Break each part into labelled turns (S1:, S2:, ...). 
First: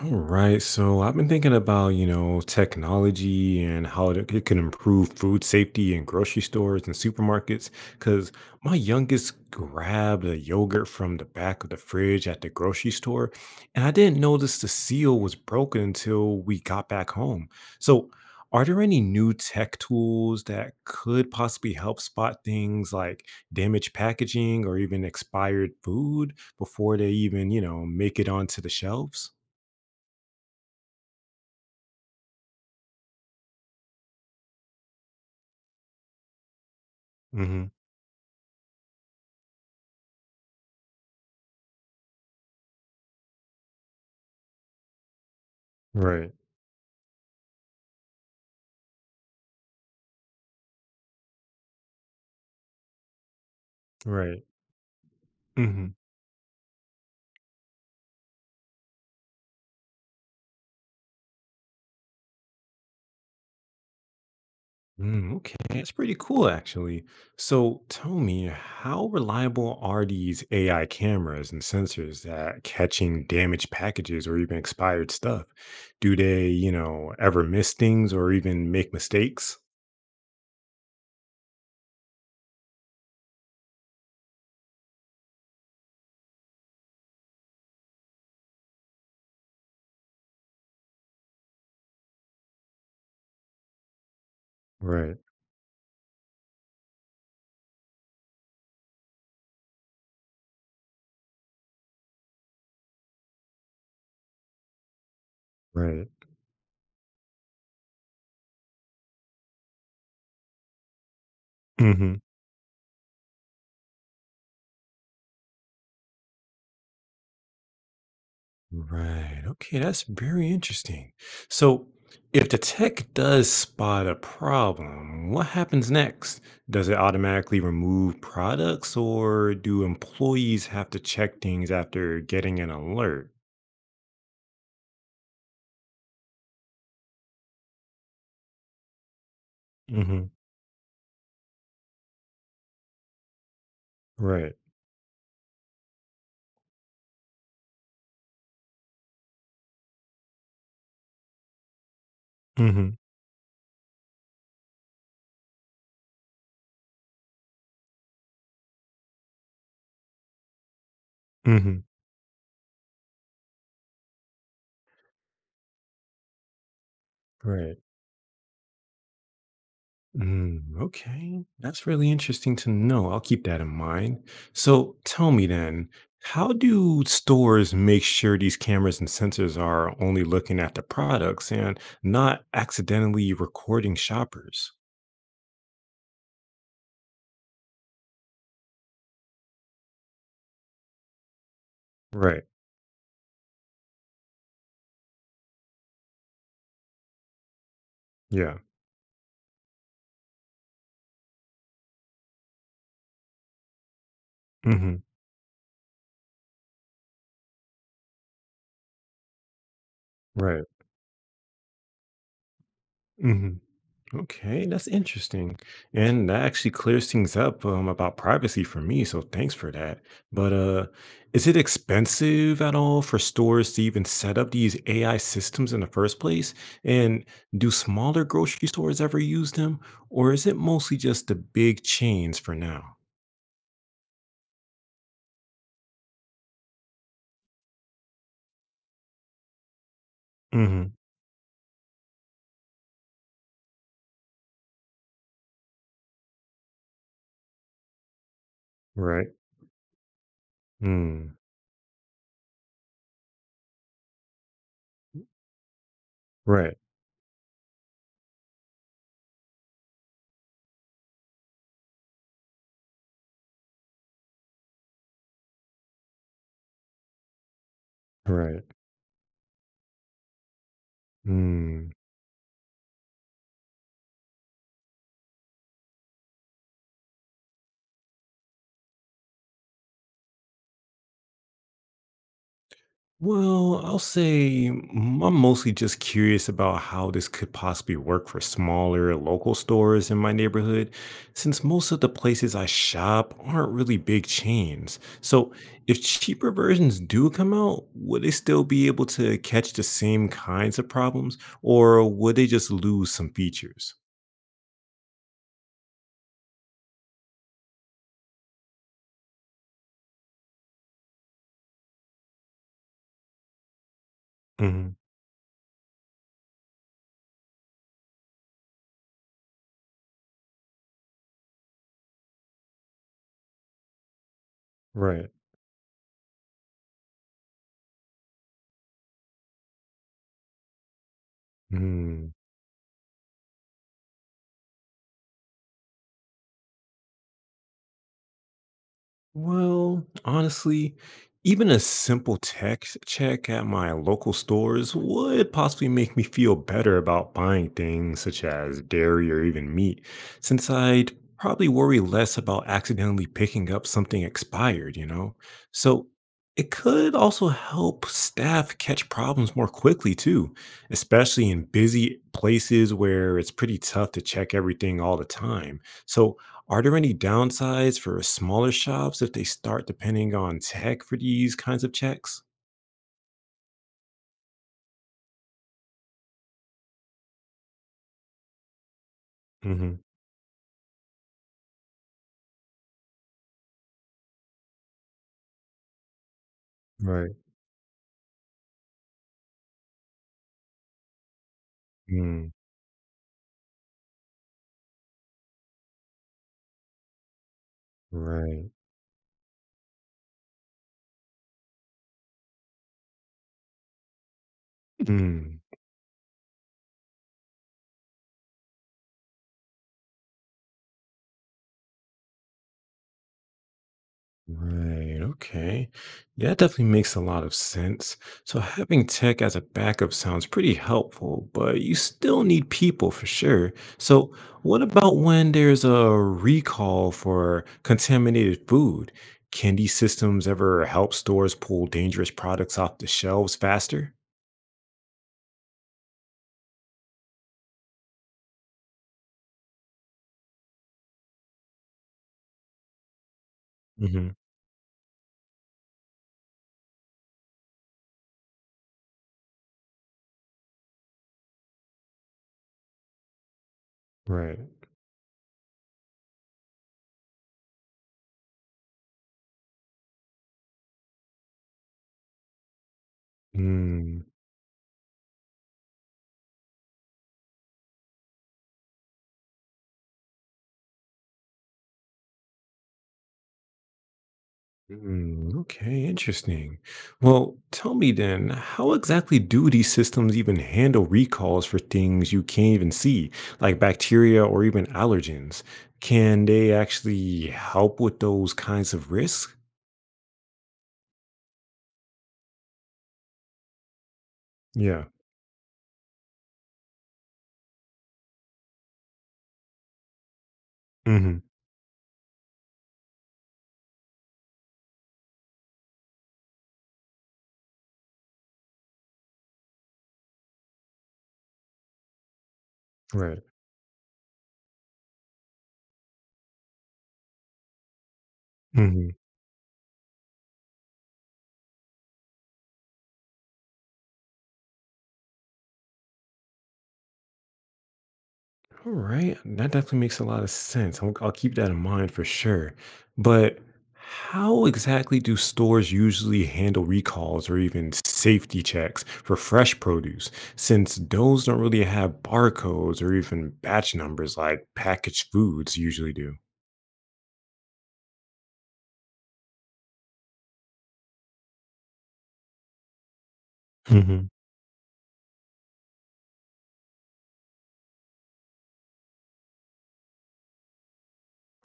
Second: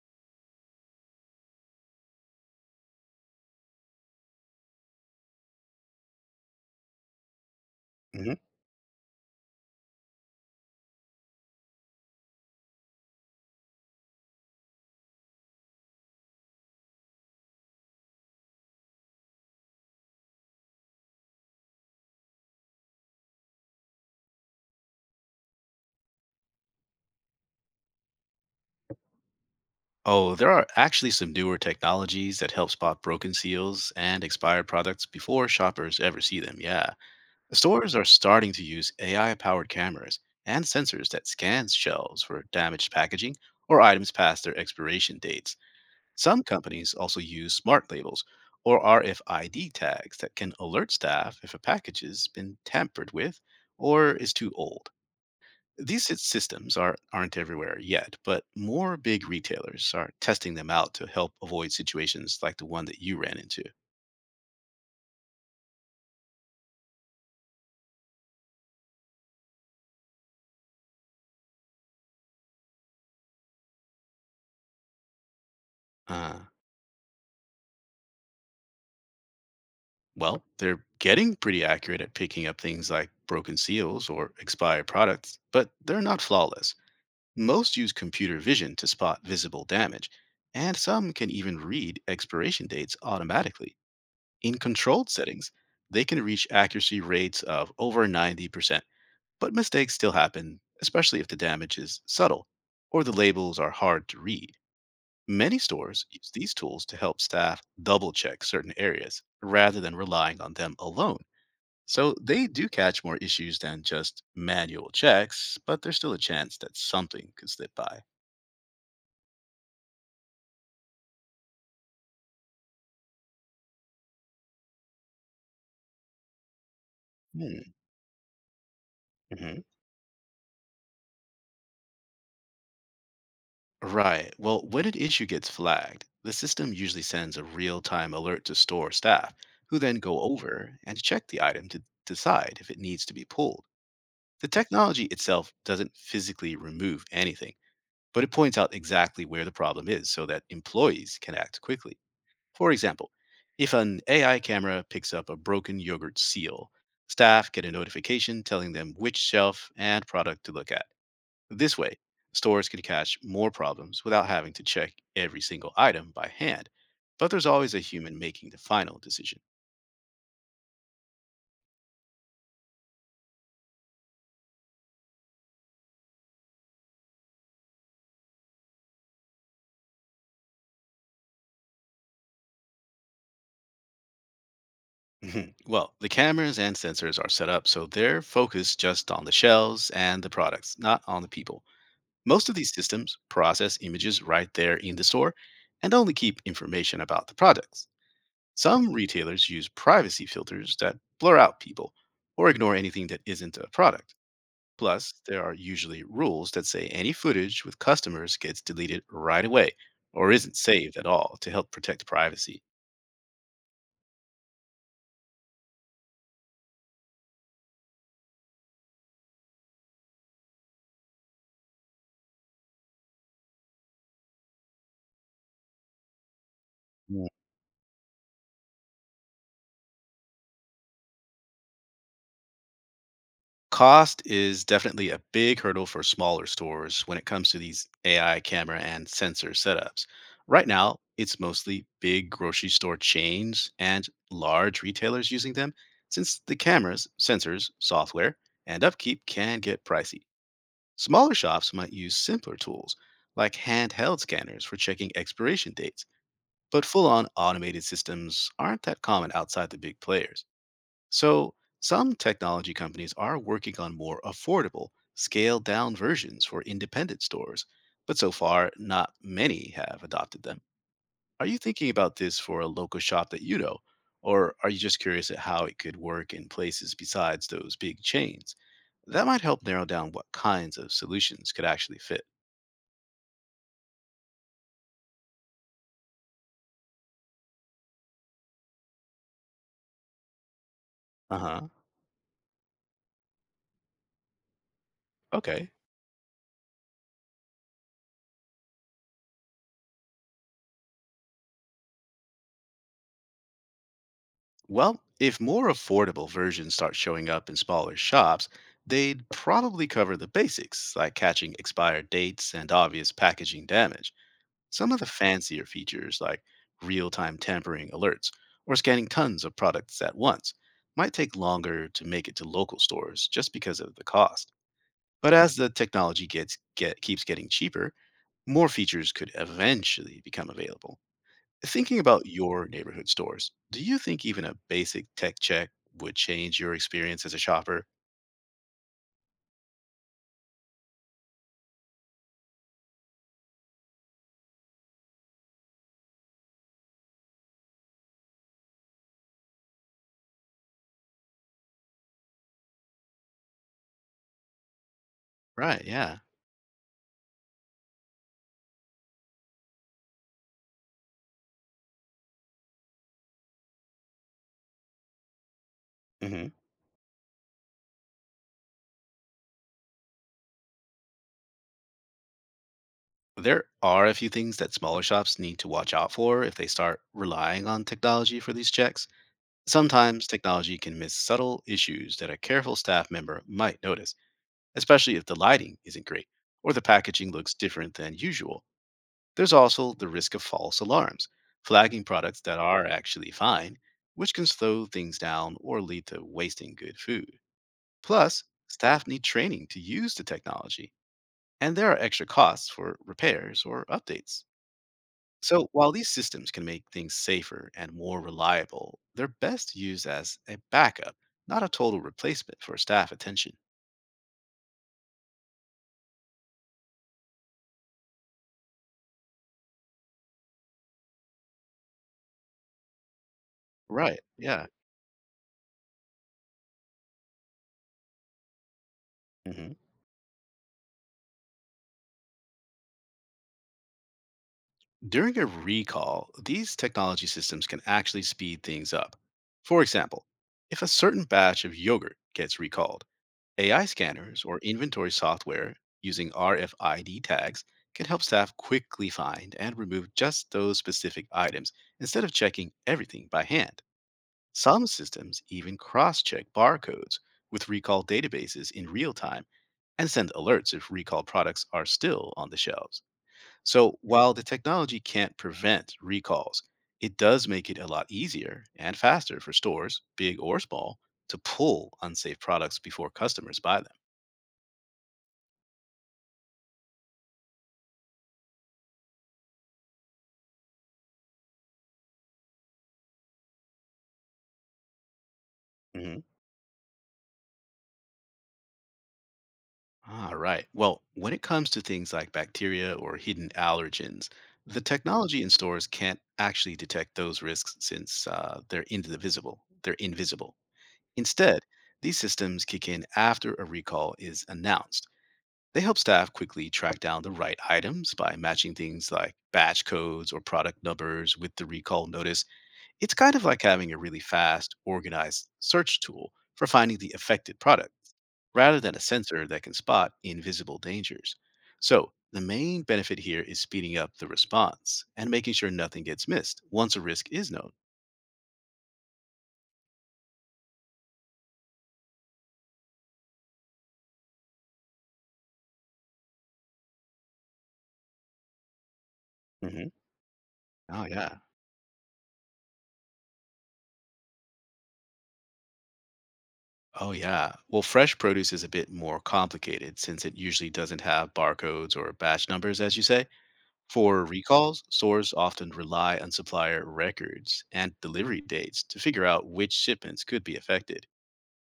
S1: All right, so I've been thinking about technology and how it can improve food safety in grocery stores and supermarkets. Because
S2: Mhm.
S1: my youngest grabbed a yogurt from the back of the fridge at the grocery store, and I didn't notice the seal was broken until we got back home. So, are there any new tech tools that could possibly help spot things like damaged packaging or even expired food before they even make it onto the shelves?
S2: Oh, there are actually some newer technologies that help spot broken seals and expired products before shoppers ever see them. Yeah.
S1: Mm-hmm.
S2: Stores are starting to use AI powered cameras and sensors that scan shelves for damaged packaging or items past their expiration dates.
S1: Right.
S2: Some companies also use smart labels or RFID tags that can alert staff if a package has been tampered with or is
S1: Right.
S2: too old.
S1: Hmm.
S2: These aren't everywhere yet, but more big retailers are testing them out to help avoid situations like the one that you ran into.
S1: Mm, okay, that's pretty cool, actually. So, tell me, how reliable are these AI cameras and sensors that catching damaged packages or even expired stuff? Do
S2: Uh,
S1: they ever miss things or even make mistakes?
S2: well, they're getting pretty accurate at picking up things like broken seals or expired products, but they're not flawless. Most use computer vision to spot visible damage, and some can even read expiration dates automatically. In controlled
S1: Right.
S2: settings, they can reach accuracy rates of over 90%. But mistakes still happen, especially if the damage is subtle or the labels are hard to read. Many stores
S1: Right.
S2: use these tools to help staff double check certain areas rather than relying on them alone. So they do catch more issues than just manual checks, but there's still a chance that something could slip by.
S1: Right. Okay, that's very interesting. So, if the tech does spot a problem, what happens next? Does it automatically
S2: Hmm.
S1: remove products or
S2: Mhm.
S1: do employees have to check things after getting an alert?
S2: Right. Well, when an issue gets flagged, the system usually sends a real time alert to store staff, who then go
S1: Mhm.
S2: over and check the item to decide if it needs to be pulled. The
S1: Right.
S2: technology itself doesn't physically remove anything, but it points out exactly where the problem is so that employees can act quickly. For
S1: Mhm.
S2: example, if an AI camera picks up a broken yogurt seal, staff get a notification telling them which shelf and product to look at. This
S1: Mhm.
S2: way, stores can catch more problems without having to check every single item by hand, but there's always
S1: Right.
S2: a human making the final decision.
S1: Mm, okay, that's really interesting to know. I'll keep that in mind. So tell me then, how do stores make sure these cameras and sensors are only looking at the products and not accidentally recording shoppers?
S2: Mhm. Well, the cameras and sensors are set up so they're focused just on the shelves and the products, not on the people.
S1: Right.
S2: Most of these systems process images right there in the store and only keep information about the products.
S1: Yeah.
S2: Some retailers use privacy filters that blur out people or ignore anything that isn't a product.
S1: Hmm.
S2: Plus, there are usually rules that say any footage with customers gets deleted right away or isn't
S1: Right.
S2: saved at all to help protect privacy.
S1: Hmm. Okay, that's interesting. And that actually clears things up about privacy for me. So thanks for that. But is it expensive at all for stores to even set up these AI systems in the first place? And do smaller grocery stores ever use them? Or is it mostly just the big chains for now?
S2: Cost is definitely a big hurdle for smaller stores when it comes to these AI camera and sensor setups. Right
S1: Hmm.
S2: now, it's mostly big grocery store chains and large retailers using them, since the cameras, sensors, software, and upkeep
S1: Right.
S2: can get pricey. Smaller
S1: Mm,
S2: shops might use simpler tools, like handheld scanners for checking expiration dates,
S1: right.
S2: but full on automated systems aren't that common outside the big players. So, some technology companies are working on more affordable, scaled down versions for independent stores, but so
S1: Right.
S2: far, not many have adopted them. Are you
S1: Mm.
S2: thinking about this for a local shop that you know? Or are you just curious at how it could work in places besides those big chains? That might help narrow down what kinds of solutions could actually fit.
S1: Well, I'll say I'm mostly just curious about how this could possibly work for smaller local stores in my neighborhood,
S2: Uh huh.
S1: since most of the places I shop aren't really big chains. So,
S2: Okay.
S1: if cheaper versions do come out, would they still be able to catch the same kinds of problems, or would they just lose some features?
S2: Well, if more affordable versions start showing up in smaller shops, they'd probably cover the basics, like catching expired dates and obvious packaging damage. Some
S1: Hmm.
S2: of the fancier features, like real time tampering alerts or scanning tons of products at once, might take longer to make it to local stores just because of the cost.
S1: Right.
S2: But as the technology keeps getting cheaper, more features could eventually become available. Thinking about your neighborhood stores, do you think even a basic tech check would change your experience as a shopper?
S1: Well, honestly, even a simple text check at my local stores would possibly make me feel better about buying things such as dairy or even meat, since I'd probably worry less about accidentally picking up something expired, you know?
S2: Right,
S1: So
S2: yeah.
S1: it could also help staff catch problems more quickly, too, especially in busy places where it's pretty tough to check everything all the time. So
S2: Hmm.
S1: are there any downsides for smaller shops if they start depending on tech for these kinds of checks?
S2: There are a few things that smaller shops need to watch out for if they start relying on technology for these checks.
S1: Hmm.
S2: Sometimes technology can miss subtle issues that a careful staff member might notice, especially if the lighting isn't great or the packaging
S1: Right.
S2: looks different than usual. There's also the risk of false alarms, flagging products
S1: Mm,
S2: that are actually fine, which can slow things down or lead to wasting good food. Plus,
S1: right.
S2: staff need training to use the technology, and there are extra costs for repairs or updates.
S1: Mm,
S2: So, while these systems can make things safer and more reliable, they're best used as a backup, not a total replacement for staff attention.
S1: right. Okay. Yeah, that definitely makes a lot of sense. So having tech as a backup sounds pretty helpful, but you still need people for sure.
S2: Right.
S1: So
S2: Yeah.
S1: what about when there's a recall for contaminated food?
S2: Mhm.
S1: Can these systems ever help stores pull dangerous products off the shelves faster?
S2: During a recall, these technology systems can actually speed things up. For example, if a certain batch of yogurt gets recalled, AI scanners or inventory software using RFID tags can help staff quickly find and remove just those specific items instead of checking everything by hand.
S1: Right.
S2: Some systems even cross check barcodes with recall databases in real time and send alerts if recalled products are still on the shelves. So
S1: Mm,
S2: while the technology can't prevent recalls, it does make it a lot easier and faster for stores, big or small, to pull unsafe products before customers buy them.
S1: mm, okay, interesting. Well, tell me then, how exactly do these systems even handle recalls for things you can't even see, like bacteria or even allergens?
S2: Mhm.
S1: Can they actually help with those kinds of risks?
S2: All right. Well, when it comes to things like bacteria or hidden allergens, the
S1: Yeah.
S2: technology in stores can't actually detect those risks since they're indivisible. They're invisible.
S1: Hmm.
S2: Instead, these systems kick in after a recall is announced. They help staff quickly track down the right items by matching things like batch codes or product numbers with the recall notice. It's kind
S1: Right.
S2: of like having a really fast, organized search tool for finding the affected product rather than a
S1: Mm-hmm.
S2: sensor that can spot invisible dangers. So, the main benefit here is speeding up the response and making sure nothing gets missed once a risk is known.
S1: All right, that definitely makes a lot of sense. I'll keep that in mind for sure. But how exactly do stores usually handle recalls or even safety checks for fresh
S2: Hmm.
S1: produce, since
S2: Oh, yeah.
S1: those don't really have barcodes or even batch numbers like packaged foods usually do?
S2: Oh, yeah. Well, fresh produce is a bit more complicated since it usually doesn't have barcodes or batch numbers, as you say.
S1: Hmm.
S2: For recalls, stores often rely on supplier records and delivery dates to figure out which shipments could be affected.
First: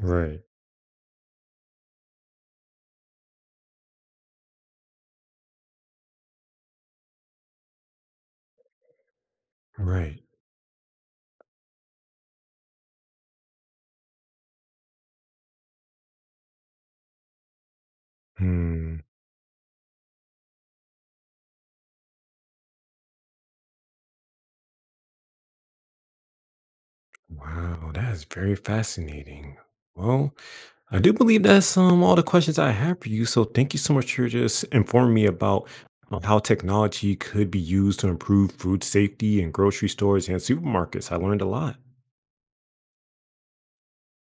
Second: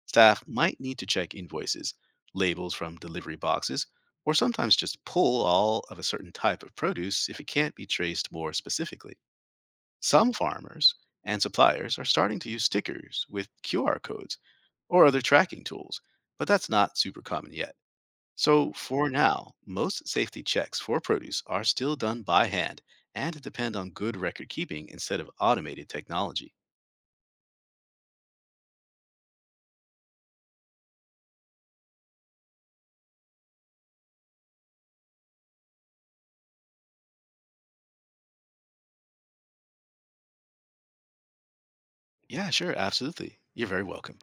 S1: Right.
S2: Staff might need to check invoices, labels from delivery boxes, or sometimes just pull all of a certain type of produce if it can't be traced more specifically.
S1: Right.
S2: Some farmers and suppliers are starting to use stickers with QR codes or other tracking tools, but that's not super common yet. So,
S1: Hmm.
S2: for now, most safety checks for produce are still done by hand and depend on good record keeping instead of automated technology.
S1: Wow, that is very fascinating. Well, I do believe that's all the questions I have for you. So thank you so much for just informing me about how technology could be used to improve food safety in grocery stores and supermarkets. I learned a lot.
S2: Yeah, sure, absolutely. You're very welcome.